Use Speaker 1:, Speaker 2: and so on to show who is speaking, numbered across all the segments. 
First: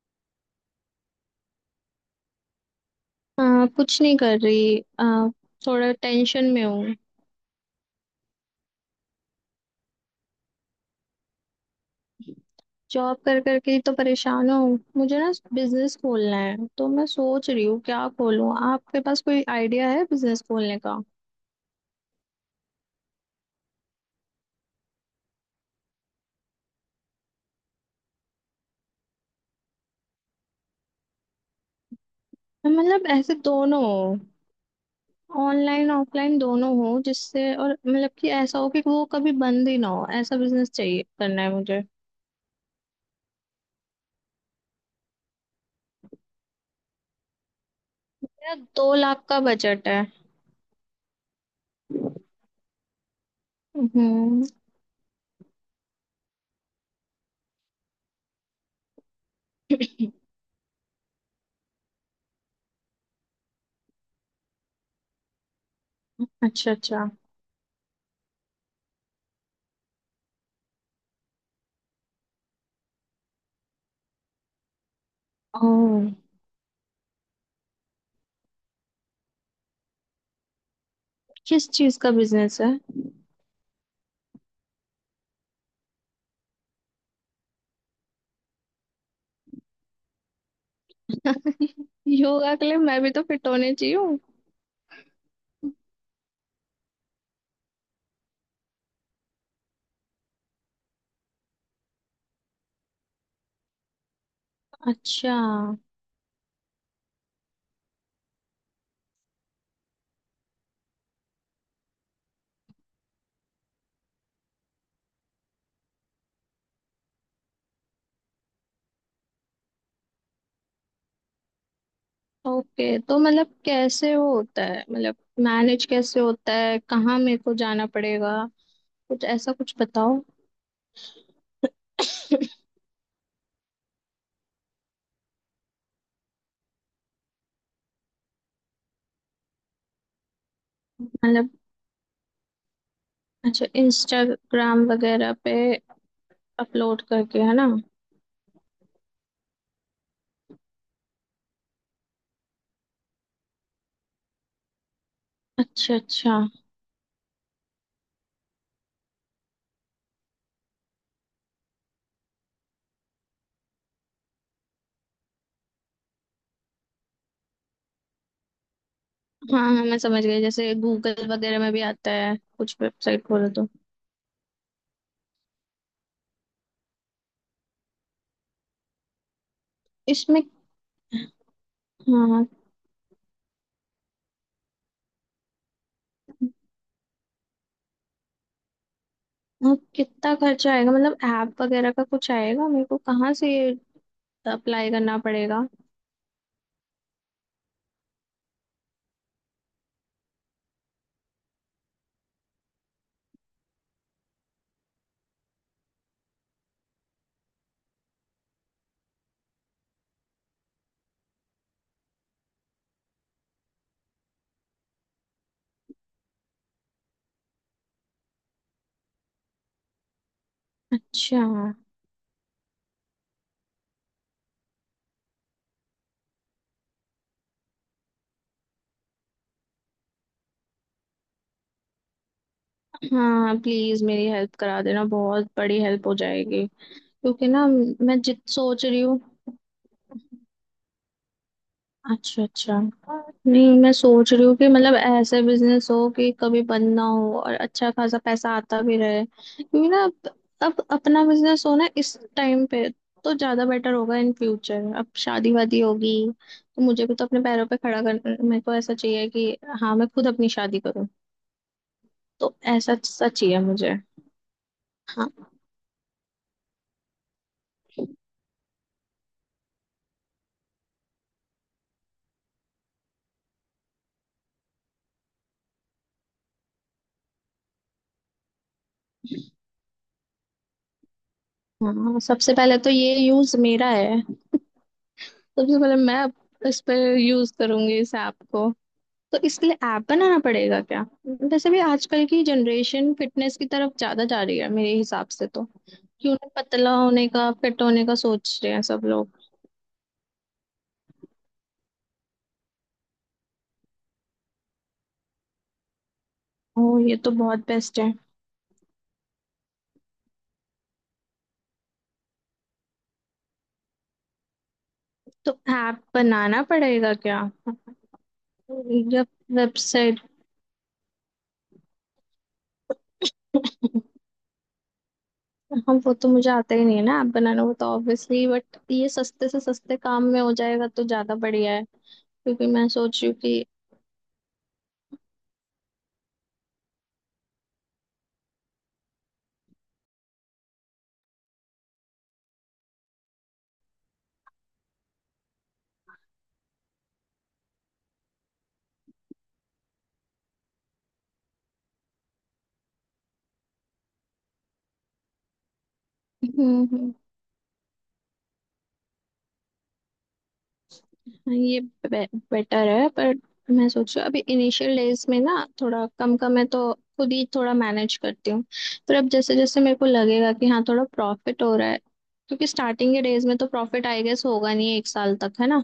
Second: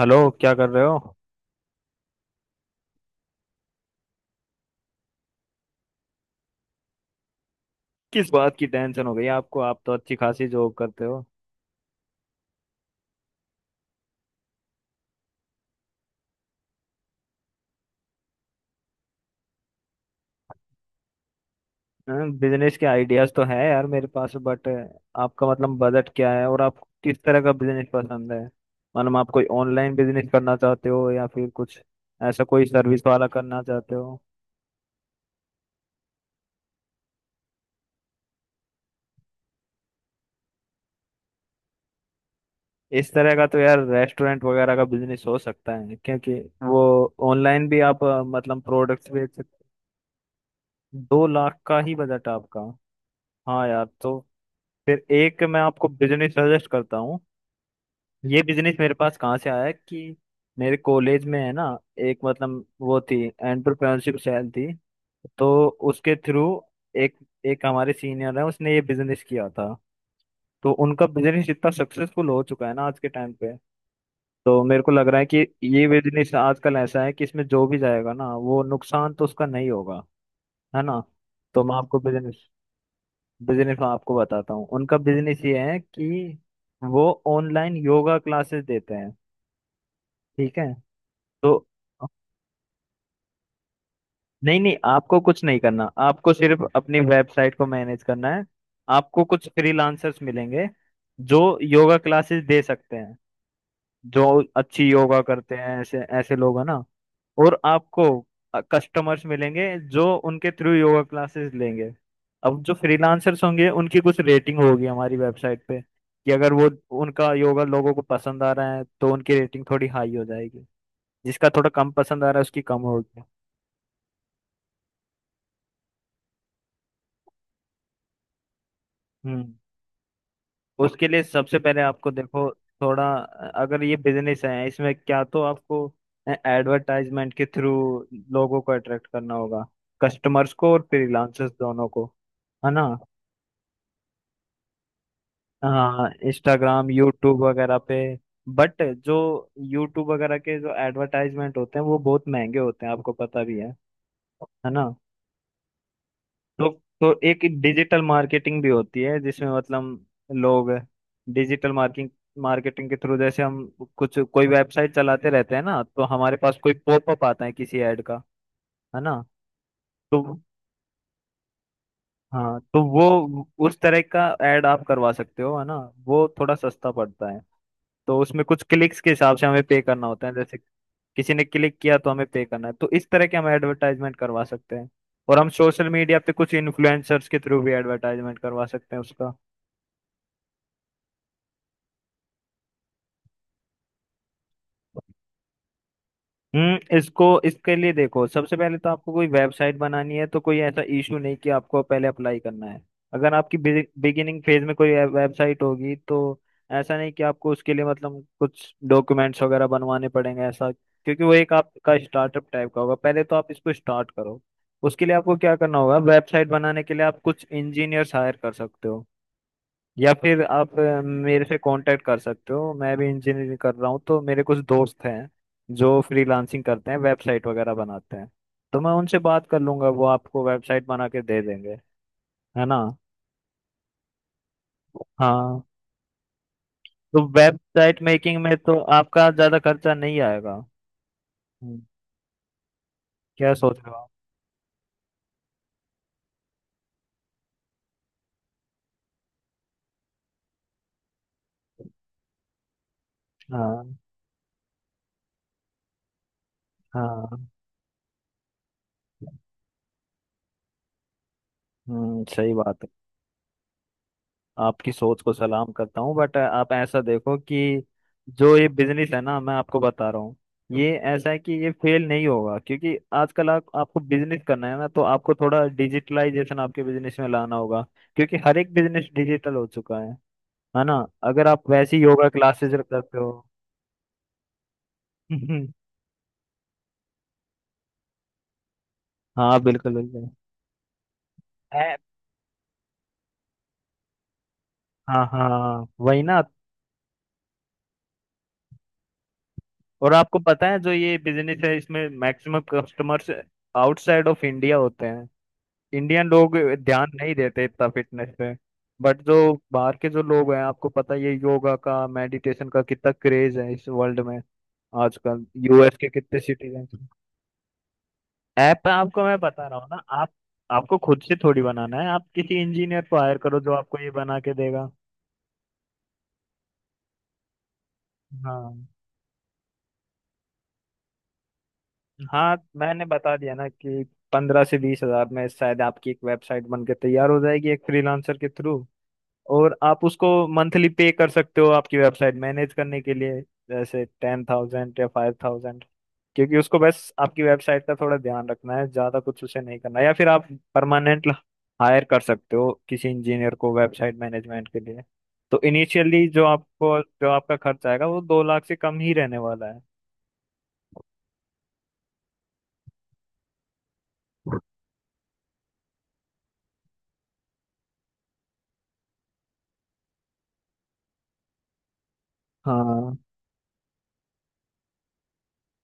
Speaker 1: Hello. क्या कर रहे हो?
Speaker 2: हाँ, कुछ नहीं कर रही थोड़ा टेंशन में हूँ।
Speaker 1: किस बात की टेंशन हो गई आपको? आप तो अच्छी खासी जॉब करते हो।
Speaker 2: जॉब कर करके ही तो परेशान हूँ, मुझे ना बिजनेस खोलना है, तो मैं सोच रही हूँ क्या खोलूँ। आपके पास कोई आइडिया है बिजनेस खोलने का?
Speaker 1: बिजनेस के आइडियाज तो है यार मेरे पास, बट आपका मतलब बजट क्या है और आप किस तरह का बिजनेस पसंद है? मतलब आप कोई ऑनलाइन बिजनेस करना चाहते हो या फिर कुछ ऐसा कोई सर्विस
Speaker 2: मतलब
Speaker 1: वाला
Speaker 2: ऐसे
Speaker 1: करना
Speaker 2: दोनों
Speaker 1: चाहते
Speaker 2: हो,
Speaker 1: हो?
Speaker 2: ऑनलाइन ऑफलाइन दोनों हो जिससे, और मतलब कि ऐसा हो कि वो कभी बंद ही ना हो। ऐसा बिजनेस चाहिए, करना है मुझे।
Speaker 1: इस तरह का तो यार रेस्टोरेंट वगैरह का बिजनेस हो सकता है, क्योंकि वो ऑनलाइन भी आप
Speaker 2: मेरा
Speaker 1: मतलब
Speaker 2: दो
Speaker 1: प्रोडक्ट्स
Speaker 2: लाख
Speaker 1: बेच
Speaker 2: का
Speaker 1: सकते।
Speaker 2: बजट है।
Speaker 1: 2 लाख का ही बजट आपका? हाँ यार, तो
Speaker 2: हम्म।
Speaker 1: फिर एक मैं आपको बिजनेस सजेस्ट करता हूँ। ये बिजनेस मेरे पास कहाँ से आया कि मेरे कॉलेज में है ना, एक मतलब वो थी एंटरप्रेन्योरशिप सेल थी, तो उसके थ्रू
Speaker 2: अच्छा अच्छा।
Speaker 1: एक एक हमारे सीनियर है, उसने ये बिजनेस किया था। तो उनका बिजनेस इतना सक्सेसफुल हो चुका है ना आज के टाइम पे, तो मेरे को लग रहा है कि ये
Speaker 2: ओह,
Speaker 1: बिजनेस आजकल ऐसा है कि इसमें जो भी जाएगा ना वो नुकसान तो उसका नहीं होगा, है ना? तो
Speaker 2: किस
Speaker 1: मैं
Speaker 2: चीज
Speaker 1: आपको
Speaker 2: का
Speaker 1: बिजनेस
Speaker 2: बिजनेस है?
Speaker 1: बिजनेस मैं आपको बताता हूँ। उनका बिजनेस ये है कि वो ऑनलाइन योगा क्लासेस देते हैं। ठीक है। तो
Speaker 2: योगा के लिए मैं भी तो फिट होने चाहिए।
Speaker 1: नहीं नहीं आपको कुछ नहीं करना, आपको सिर्फ अपनी वेबसाइट को मैनेज करना है। आपको कुछ फ्रीलांसर्स मिलेंगे जो योगा क्लासेस दे सकते हैं, जो अच्छी योगा
Speaker 2: अच्छा।
Speaker 1: करते हैं ऐसे ऐसे लोग हैं ना। और आपको कस्टमर्स मिलेंगे जो उनके थ्रू योगा क्लासेस लेंगे। अब जो फ्रीलांसर्स होंगे उनकी कुछ रेटिंग होगी हमारी वेबसाइट पे, कि अगर वो उनका योगा लोगों को पसंद आ रहा है तो उनकी रेटिंग थोड़ी हाई हो जाएगी, जिसका थोड़ा कम पसंद आ रहा है उसकी कम
Speaker 2: ओके, तो
Speaker 1: होगी।
Speaker 2: मतलब कैसे वो होता है? मतलब मैनेज कैसे होता है? कहाँ मेरे को जाना पड़ेगा? कुछ
Speaker 1: हम्म
Speaker 2: ऐसा, कुछ बताओ।
Speaker 1: उसके लिए सबसे पहले आपको देखो, थोड़ा अगर ये बिजनेस है इसमें क्या तो आपको एडवर्टाइजमेंट के थ्रू लोगों को अट्रैक्ट करना होगा, कस्टमर्स को और
Speaker 2: मतलब,
Speaker 1: फ्रीलांसर्स दोनों को, है ना?
Speaker 2: अच्छा, इंस्टाग्राम वगैरह पे
Speaker 1: हाँ इंस्टाग्राम
Speaker 2: अपलोड
Speaker 1: यूट्यूब
Speaker 2: करके, है ना?
Speaker 1: वगैरह पे। बट जो यूट्यूब वगैरह के जो एडवर्टाइजमेंट होते हैं वो बहुत महंगे होते हैं, आपको पता भी है ना?
Speaker 2: अच्छा अच्छा, हाँ।
Speaker 1: तो तो एक डिजिटल मार्केटिंग भी होती है जिसमें मतलब लोग डिजिटल मार्किंग मार्केटिंग के थ्रू, जैसे हम कुछ कोई वेबसाइट चलाते रहते हैं ना तो हमारे पास कोई पॉपअप आता है किसी ऐड का, है ना?
Speaker 2: हाँ, मैं समझ
Speaker 1: तो
Speaker 2: गई। जैसे गूगल वगैरह में भी आता है,
Speaker 1: हाँ,
Speaker 2: कुछ
Speaker 1: तो
Speaker 2: वेबसाइट खोलो
Speaker 1: वो
Speaker 2: तो।
Speaker 1: उस तरह का ऐड आप करवा सकते हो, है ना? वो थोड़ा सस्ता पड़ता है। तो उसमें कुछ क्लिक्स के हिसाब से हमें पे करना होता है,
Speaker 2: इसमें।
Speaker 1: जैसे किसी ने क्लिक किया तो हमें पे
Speaker 2: हाँ।
Speaker 1: करना है, तो इस तरह के हम एडवर्टाइजमेंट करवा सकते हैं। और हम सोशल मीडिया पे कुछ इन्फ्लुएंसर्स के थ्रू भी एडवर्टाइजमेंट करवा सकते हैं उसका।
Speaker 2: हाँ, कितना खर्चा आएगा? मतलब ऐप वगैरह का कुछ आएगा मेरे को? कहाँ से अप्लाई करना पड़ेगा?
Speaker 1: इसको इसके लिए देखो सबसे पहले तो आपको कोई वेबसाइट बनानी है, तो कोई ऐसा इशू नहीं कि आपको पहले अप्लाई करना है। अगर आपकी बिगिनिंग फेज में कोई वेबसाइट होगी तो ऐसा नहीं कि आपको उसके लिए मतलब कुछ डॉक्यूमेंट्स वगैरह बनवाने पड़ेंगे ऐसा, क्योंकि वो एक आपका स्टार्टअप टाइप का होगा, पहले तो आप इसको स्टार्ट करो। उसके लिए आपको क्या करना होगा, वेबसाइट बनाने के लिए आप कुछ इंजीनियर्स हायर कर सकते हो, या फिर आप
Speaker 2: अच्छा।
Speaker 1: मेरे से कांटेक्ट कर सकते हो, मैं भी इंजीनियरिंग कर रहा हूँ तो मेरे कुछ दोस्त हैं जो फ्रीलांसिंग करते हैं, वेबसाइट वगैरह बनाते हैं। तो मैं उनसे बात कर लूंगा, वो आपको वेबसाइट बना के दे देंगे, है ना?
Speaker 2: हाँ, प्लीज मेरी हेल्प करा देना, बहुत
Speaker 1: हाँ,
Speaker 2: बड़ी हेल्प हो जाएगी।
Speaker 1: तो
Speaker 2: क्योंकि ना,
Speaker 1: वेबसाइट
Speaker 2: मैं
Speaker 1: मेकिंग
Speaker 2: जित
Speaker 1: में तो
Speaker 2: सोच रही हूँ।
Speaker 1: आपका ज़्यादा खर्चा नहीं आएगा। हम्म,
Speaker 2: अच्छा अच्छा।
Speaker 1: क्या सोच
Speaker 2: नहीं,
Speaker 1: रहे
Speaker 2: मैं
Speaker 1: हो आप?
Speaker 2: सोच रही हूँ कि मतलब ऐसे बिजनेस हो कि कभी बंद ना हो और अच्छा खासा पैसा आता भी रहे। क्योंकि ना अब अपना बिजनेस हो ना इस टाइम पे, तो ज्यादा बेटर
Speaker 1: हाँ
Speaker 2: होगा। इन फ्यूचर अब शादी वादी होगी, तो मुझे भी तो अपने
Speaker 1: हाँ।
Speaker 2: पैरों पे खड़ा कर, मेरे को ऐसा चाहिए कि हाँ मैं खुद अपनी शादी करूँ।
Speaker 1: सही
Speaker 2: तो
Speaker 1: बात है।
Speaker 2: ऐसा सच ही है मुझे।
Speaker 1: आपकी सोच को
Speaker 2: हाँ।
Speaker 1: सलाम करता हूँ, बट आप ऐसा देखो कि जो ये बिजनेस है ना मैं आपको बता रहा हूँ, ये ऐसा है कि ये फेल नहीं होगा, क्योंकि आजकल आपको बिजनेस करना है ना, तो आपको थोड़ा डिजिटलाइजेशन आपके बिजनेस में लाना होगा। क्योंकि हर एक बिजनेस डिजिटल हो चुका है ना? अगर आप वैसी
Speaker 2: हाँ,
Speaker 1: योगा
Speaker 2: सबसे
Speaker 1: क्लासेस
Speaker 2: पहले तो ये
Speaker 1: करते हो।
Speaker 2: यूज मेरा है। सबसे पहले मैं इस पर यूज करूंगी इस ऐप को। तो
Speaker 1: हाँ
Speaker 2: इसके लिए
Speaker 1: बिल्कुल
Speaker 2: ऐप
Speaker 1: बिल्कुल।
Speaker 2: बनाना पड़ेगा क्या? वैसे भी
Speaker 1: ऐप।
Speaker 2: आजकल की जनरेशन फिटनेस की तरफ ज्यादा जा रही है मेरे
Speaker 1: हाँ
Speaker 2: हिसाब से
Speaker 1: हाँ
Speaker 2: तो।
Speaker 1: हाँ, वही
Speaker 2: क्यों
Speaker 1: ना।
Speaker 2: ना, पतला होने का फिट होने का सोच रहे हैं सब लोग।
Speaker 1: और आपको पता है जो ये बिजनेस है इसमें maximum customers outside of India होते हैं। इंडियन लोग
Speaker 2: ओह,
Speaker 1: ध्यान
Speaker 2: ये तो
Speaker 1: नहीं देते
Speaker 2: बहुत
Speaker 1: इतना
Speaker 2: बेस्ट है।
Speaker 1: फिटनेस पे। बट जो बाहर के जो लोग हैं आपको पता ही है ये योगा का मेडिटेशन का कितना क्रेज है इस वर्ल्ड में। आजकल
Speaker 2: तो
Speaker 1: यूएस
Speaker 2: ऐप
Speaker 1: के कितने
Speaker 2: बनाना
Speaker 1: सिटीजन।
Speaker 2: पड़ेगा क्या
Speaker 1: ऐप
Speaker 2: या
Speaker 1: आपको मैं बता रहा हूँ ना।
Speaker 2: वेबसाइट?
Speaker 1: आप आपको खुद से थोड़ी बनाना है, आप किसी इंजीनियर को हायर करो जो आपको ये बना के देगा।
Speaker 2: हम, वो तो मुझे आता ही नहीं है ना ऐप बनाना, वो तो ऑब्वियसली। बट
Speaker 1: हाँ,
Speaker 2: ये सस्ते से सस्ते काम में हो जाएगा तो ज्यादा बढ़िया है।
Speaker 1: हाँ
Speaker 2: क्योंकि मैं
Speaker 1: मैंने
Speaker 2: सोच रही
Speaker 1: बता
Speaker 2: हूँ
Speaker 1: दिया
Speaker 2: कि,
Speaker 1: ना कि 15 से 20 हजार में शायद आपकी एक वेबसाइट बनकर तैयार हो जाएगी एक फ्रीलांसर के थ्रू। और आप उसको मंथली पे कर सकते हो आपकी वेबसाइट मैनेज करने के लिए, जैसे 10,000 या 5,000। क्योंकि उसको बस आपकी वेबसाइट का थोड़ा ध्यान रखना है, ज्यादा कुछ उसे नहीं करना, या फिर आप परमानेंट हायर कर सकते हो किसी इंजीनियर को वेबसाइट मैनेजमेंट के लिए। तो इनिशियली जो
Speaker 2: हम्म
Speaker 1: आपको
Speaker 2: हम्म,
Speaker 1: जो आपका खर्च आएगा वो 2 लाख से कम ही रहने वाला है।
Speaker 2: हाँ, ये बेटर है। पर मैं सोच रही हूँ अभी इनिशियल डेज में ना थोड़ा कम कम है, तो खुद ही थोड़ा मैनेज करती हूँ। पर अब जैसे जैसे मेरे को लगेगा कि हाँ थोड़ा प्रॉफिट हो रहा है, क्योंकि स्टार्टिंग
Speaker 1: हाँ।
Speaker 2: के डेज में तो प्रॉफिट आई गेस होगा नहीं एक साल तक, है ना?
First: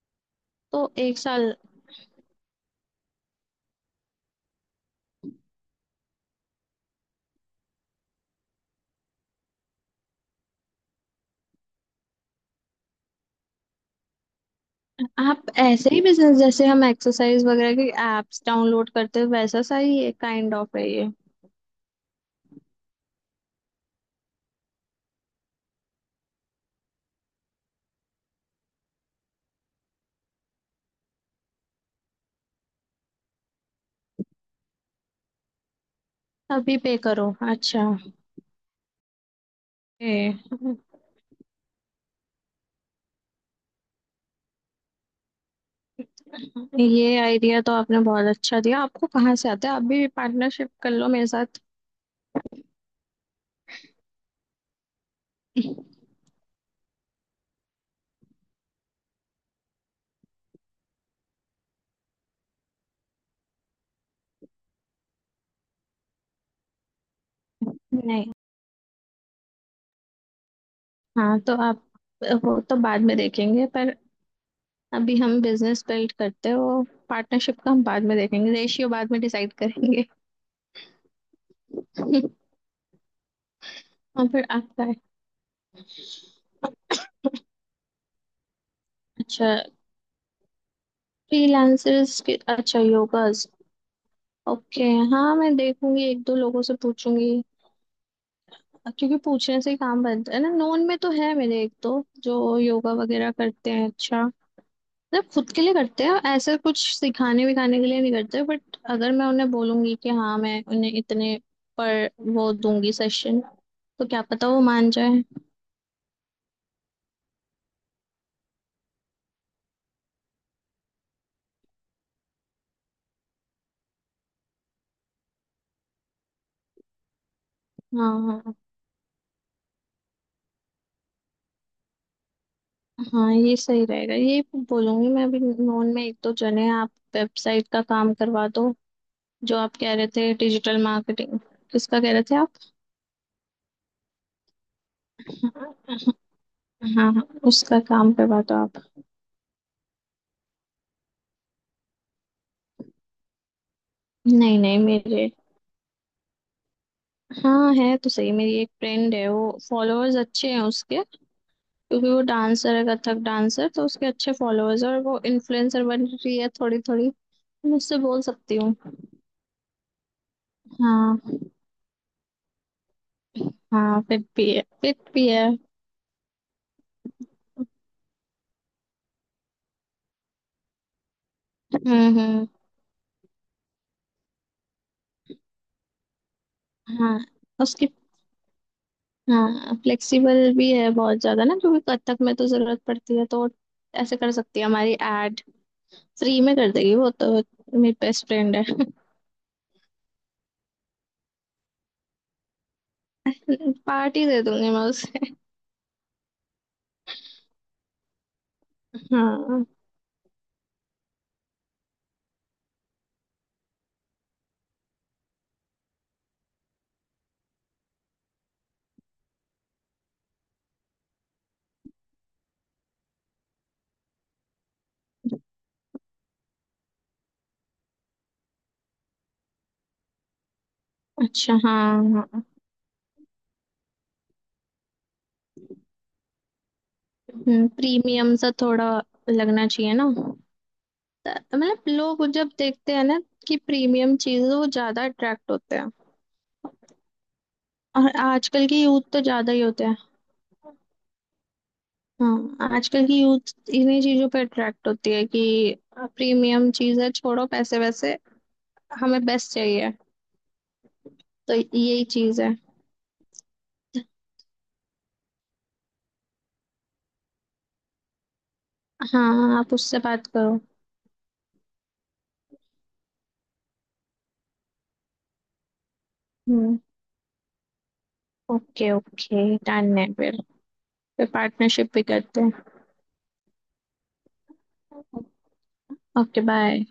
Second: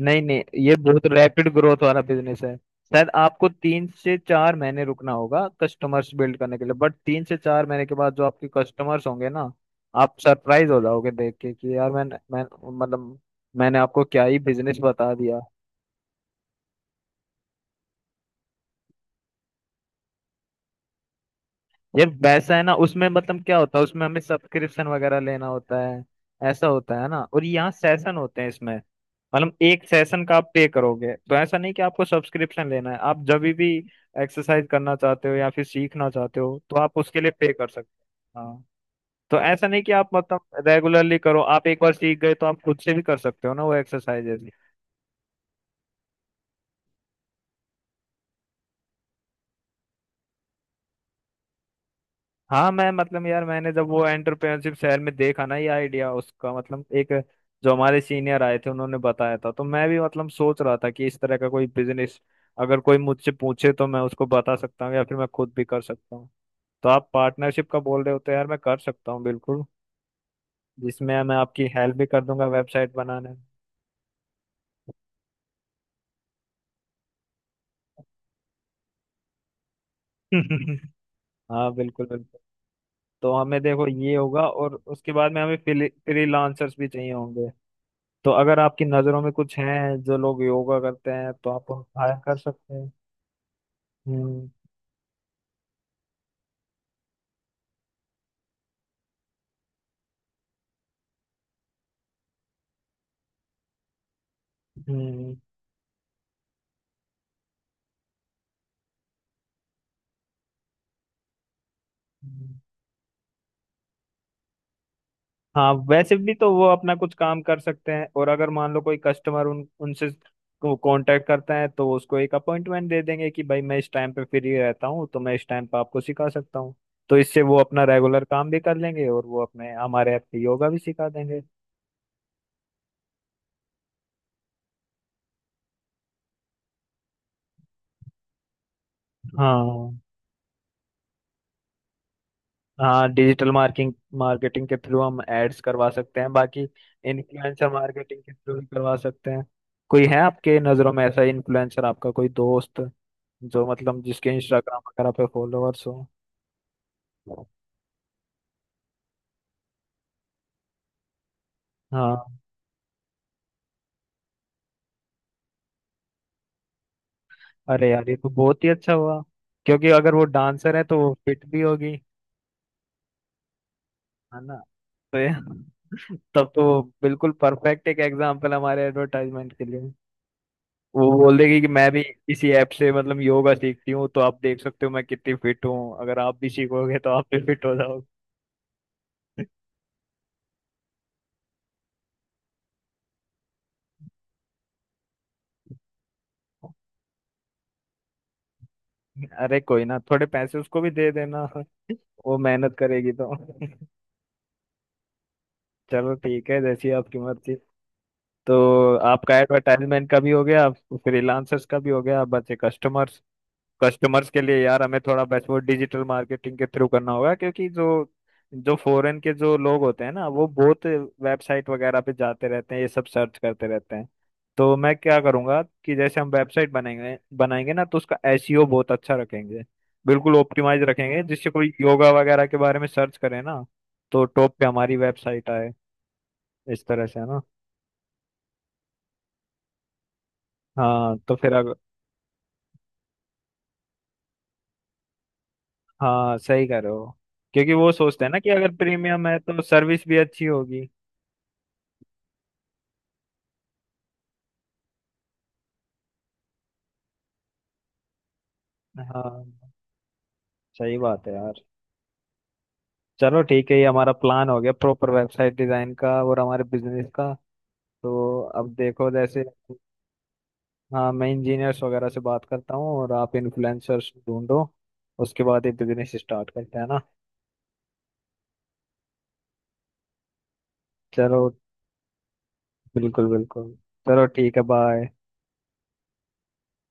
Speaker 1: नहीं नहीं ये
Speaker 2: तो
Speaker 1: बहुत
Speaker 2: एक
Speaker 1: रैपिड
Speaker 2: साल।
Speaker 1: ग्रोथ वाला बिजनेस है, शायद आपको 3 से 4 महीने रुकना होगा कस्टमर्स बिल्ड करने के लिए, बट 3 से 4 महीने के बाद जो आपके कस्टमर्स होंगे ना, आप सरप्राइज हो जाओगे देख के कि यार मैंने मैं मतलब मैंने आपको क्या ही बिजनेस बता दिया।
Speaker 2: आप ऐसे ही बिजनेस, जैसे हम एक्सरसाइज वगैरह की एप्स डाउनलोड करते हैं वैसा सा ही ये, काइंड ऑफ है ये।
Speaker 1: ये वैसा है ना, उसमें मतलब क्या होता है उसमें हमें सब्सक्रिप्शन वगैरह लेना होता है, ऐसा होता है ना, और यहाँ सेशन होते हैं इसमें। मतलब एक सेशन का आप पे करोगे तो ऐसा नहीं कि आपको सब्सक्रिप्शन लेना है, आप जब भी एक्सरसाइज करना चाहते हो या फिर सीखना चाहते हो तो
Speaker 2: अभी
Speaker 1: आप
Speaker 2: पे
Speaker 1: उसके
Speaker 2: करो,
Speaker 1: लिए पे कर
Speaker 2: अच्छा।
Speaker 1: सकते हो, हाँ। तो ऐसा नहीं कि आप
Speaker 2: ए,
Speaker 1: मतलब रेगुलरली करो, आप एक बार सीख गए तो आप खुद से भी कर सकते हो ना वो एक्सरसाइजेस।
Speaker 2: ये आइडिया तो आपने बहुत अच्छा दिया। आपको कहाँ से आता है? आप भी पार्टनरशिप कर लो मेरे साथ।
Speaker 1: हाँ मैं मतलब यार मैंने जब वो एंटरप्रेन्योरशिप शहर में देखा ना ये आइडिया उसका मतलब एक जो हमारे सीनियर आए थे उन्होंने बताया था, तो मैं भी मतलब सोच रहा था कि इस तरह का कोई बिजनेस अगर कोई मुझसे पूछे तो मैं उसको बता सकता हूँ या फिर मैं खुद भी कर सकता हूँ। तो आप पार्टनरशिप का बोल रहे हो
Speaker 2: नहीं,
Speaker 1: तो यार मैं कर सकता हूँ बिल्कुल, जिसमें मैं
Speaker 2: हाँ, तो
Speaker 1: आपकी
Speaker 2: आप,
Speaker 1: हेल्प भी कर दूंगा
Speaker 2: वो तो
Speaker 1: वेबसाइट
Speaker 2: बाद में
Speaker 1: बनाने
Speaker 2: देखेंगे। पर अभी हम बिजनेस बिल्ड करते हैं वो। पार्टनरशिप का हम बाद में देखेंगे, रेशियो बाद में डिसाइड करेंगे।
Speaker 1: में। हाँ बिल्कुल बिल्कुल। तो हमें देखो ये
Speaker 2: और
Speaker 1: होगा
Speaker 2: फिर
Speaker 1: और
Speaker 2: आपका है।
Speaker 1: उसके बाद में हमें फ्रीलांसर्स भी चाहिए होंगे। तो अगर आपकी नजरों में
Speaker 2: अच्छा,
Speaker 1: कुछ हैं जो लोग योगा करते हैं तो आप उनको हायर
Speaker 2: फ्रीलांसर्स
Speaker 1: कर
Speaker 2: के,
Speaker 1: सकते
Speaker 2: अच्छा
Speaker 1: हैं।
Speaker 2: योगास।
Speaker 1: हम्म
Speaker 2: ओके। हाँ, मैं देखूंगी एक दो लोगों से पूछूंगी। क्योंकि पूछने से ही काम बनता है ना। नोन में तो है मेरे एक दो जो योगा वगैरह करते हैं, अच्छा। मतलब
Speaker 1: हम्म
Speaker 2: खुद के लिए करते हैं ऐसे, कुछ सिखाने विखाने के लिए नहीं करते। बट अगर मैं उन्हें बोलूंगी कि हाँ मैं उन्हें इतने पर वो
Speaker 1: हम्म।
Speaker 2: दूंगी सेशन, तो क्या पता वो मान जाए।
Speaker 1: हाँ वैसे भी तो वो अपना कुछ काम कर सकते हैं और अगर मान लो कोई कस्टमर उन उनसे कांटेक्ट करता है तो उसको एक अपॉइंटमेंट दे देंगे कि भाई मैं इस टाइम पे फ्री रहता हूँ तो मैं इस टाइम पे आपको सिखा सकता हूँ। तो इससे वो अपना
Speaker 2: हाँ
Speaker 1: रेगुलर काम
Speaker 2: हाँ।
Speaker 1: भी कर लेंगे और वो अपने हमारे ऐप पे योगा भी सिखा देंगे।
Speaker 2: हाँ, ये सही रहेगा ये। बोलूंगी मैं अभी, नोन में एक दो जने हैं। आप वेबसाइट का काम करवा दो। जो आप कह
Speaker 1: हाँ,
Speaker 2: रहे थे डिजिटल मार्केटिंग, किसका कह रहे थे आप?
Speaker 1: हाँ डिजिटल मार्किंग मार्केटिंग के थ्रू हम एड्स करवा
Speaker 2: हाँ।
Speaker 1: सकते हैं, बाकी
Speaker 2: हाँ,
Speaker 1: इन्फ्लुएंसर
Speaker 2: उसका काम
Speaker 1: मार्केटिंग के
Speaker 2: करवा
Speaker 1: थ्रू
Speaker 2: दो
Speaker 1: भी
Speaker 2: आप।
Speaker 1: करवा सकते हैं। कोई है आपके नज़रों में ऐसा इन्फ्लुएंसर, आपका कोई दोस्त जो मतलब जिसके
Speaker 2: नहीं
Speaker 1: इंस्टाग्राम
Speaker 2: नहीं,
Speaker 1: वगैरह पे
Speaker 2: मेरे,
Speaker 1: फॉलोअर्स हो?
Speaker 2: हाँ है तो, सही। मेरी एक फ्रेंड है, वो फॉलोअर्स अच्छे हैं उसके। क्योंकि वो
Speaker 1: हाँ।
Speaker 2: डांसर है, कथक डांसर, तो उसके अच्छे फॉलोअर्स, और वो इन्फ्लुएंसर बन रही है थोड़ी थोड़ी। मैं
Speaker 1: अरे
Speaker 2: उससे
Speaker 1: यार ये
Speaker 2: बोल
Speaker 1: तो
Speaker 2: सकती
Speaker 1: बहुत ही
Speaker 2: हूँ।
Speaker 1: अच्छा हुआ, क्योंकि अगर वो डांसर है तो वो
Speaker 2: हाँ।
Speaker 1: फिट भी होगी,
Speaker 2: हाँ फिट
Speaker 1: है
Speaker 2: भी
Speaker 1: ना?
Speaker 2: है, फिट
Speaker 1: तो
Speaker 2: भी है।
Speaker 1: ये- तब तो बिल्कुल परफेक्ट एक एग्जाम्पल हमारे एडवर्टाइजमेंट के लिए। वो बोल देगी कि मैं भी
Speaker 2: हम्म।
Speaker 1: इसी ऐप से मतलब योगा सीखती हूँ, तो आप देख सकते हो मैं कितनी फिट हूँ, अगर आप भी सीखोगे तो
Speaker 2: हाँ,
Speaker 1: आप भी फिट हो
Speaker 2: उसकी,
Speaker 1: जाओगे।
Speaker 2: हाँ फ्लेक्सिबल भी है बहुत ज्यादा ना, क्योंकि कथक में तो जरूरत पड़ती है, तो ऐसे कर सकती है हमारी एड। फ्री में कर देगी वो तो, मेरी बेस्ट फ्रेंड है।
Speaker 1: अरे कोई ना, थोड़े पैसे उसको भी दे देना, वो मेहनत करेगी तो।
Speaker 2: पार्टी दे दूंगी मैं उसे।
Speaker 1: चलो ठीक है, जैसी आपकी मर्जी। तो आपका
Speaker 2: हाँ।
Speaker 1: एडवर्टाइजमेंट का भी हो गया, फ्रीलांसर्स का भी हो गया, अब बचे कस्टमर्स। कस्टमर्स के लिए यार हमें थोड़ा बेस्ट वो डिजिटल मार्केटिंग के थ्रू करना होगा, क्योंकि जो जो फॉरेन के जो लोग होते हैं ना वो बहुत वेबसाइट वगैरह पे जाते रहते हैं, ये सब सर्च करते रहते हैं। तो मैं क्या करूंगा कि जैसे हम वेबसाइट बनाएंगे बनाएंगे ना तो उसका एसईओ बहुत अच्छा रखेंगे, बिल्कुल ऑप्टिमाइज रखेंगे, जिससे
Speaker 2: अच्छा,
Speaker 1: कोई
Speaker 2: हाँ।
Speaker 1: योगा
Speaker 2: हाँ,
Speaker 1: वगैरह के बारे में सर्च करे ना तो टॉप पे हमारी वेबसाइट आए, इस तरह से, है ना?
Speaker 2: प्रीमियम सा थोड़ा लगना चाहिए ना।
Speaker 1: हाँ, तो फिर
Speaker 2: तो
Speaker 1: अगर।
Speaker 2: मतलब लोग जब देखते हैं ना कि प्रीमियम चीज, वो ज्यादा अट्रैक्ट होते हैं।
Speaker 1: हाँ सही कह रहे हो, क्योंकि वो
Speaker 2: और
Speaker 1: सोचते हैं ना कि
Speaker 2: आजकल
Speaker 1: अगर
Speaker 2: की यूथ तो
Speaker 1: प्रीमियम है
Speaker 2: ज्यादा ही
Speaker 1: तो
Speaker 2: होते हैं।
Speaker 1: सर्विस भी अच्छी होगी।
Speaker 2: हाँ आजकल की यूथ इन्हीं चीजों पे अट्रैक्ट होती है कि प्रीमियम चीज है, छोड़ो पैसे वैसे, हमें
Speaker 1: हाँ
Speaker 2: बेस्ट चाहिए।
Speaker 1: सही बात है
Speaker 2: तो
Speaker 1: यार।
Speaker 2: यही चीज है।
Speaker 1: चलो ठीक है, ये हमारा प्लान हो गया प्रॉपर वेबसाइट डिजाइन का और हमारे बिजनेस का। तो अब देखो जैसे
Speaker 2: हाँ, आप उससे बात करो।
Speaker 1: हाँ मैं इंजीनियर्स वगैरह से बात करता हूँ और आप इन्फ्लुएंसर्स ढूंढो, उसके बाद ये बिजनेस स्टार्ट करते
Speaker 2: हम्म।
Speaker 1: हैं ना।
Speaker 2: ओके ओके, डन है फिर। फिर
Speaker 1: चलो
Speaker 2: पार्टनरशिप भी करते
Speaker 1: बिल्कुल बिल्कुल, चलो ठीक है बाय।
Speaker 2: हैं। Okay, bye.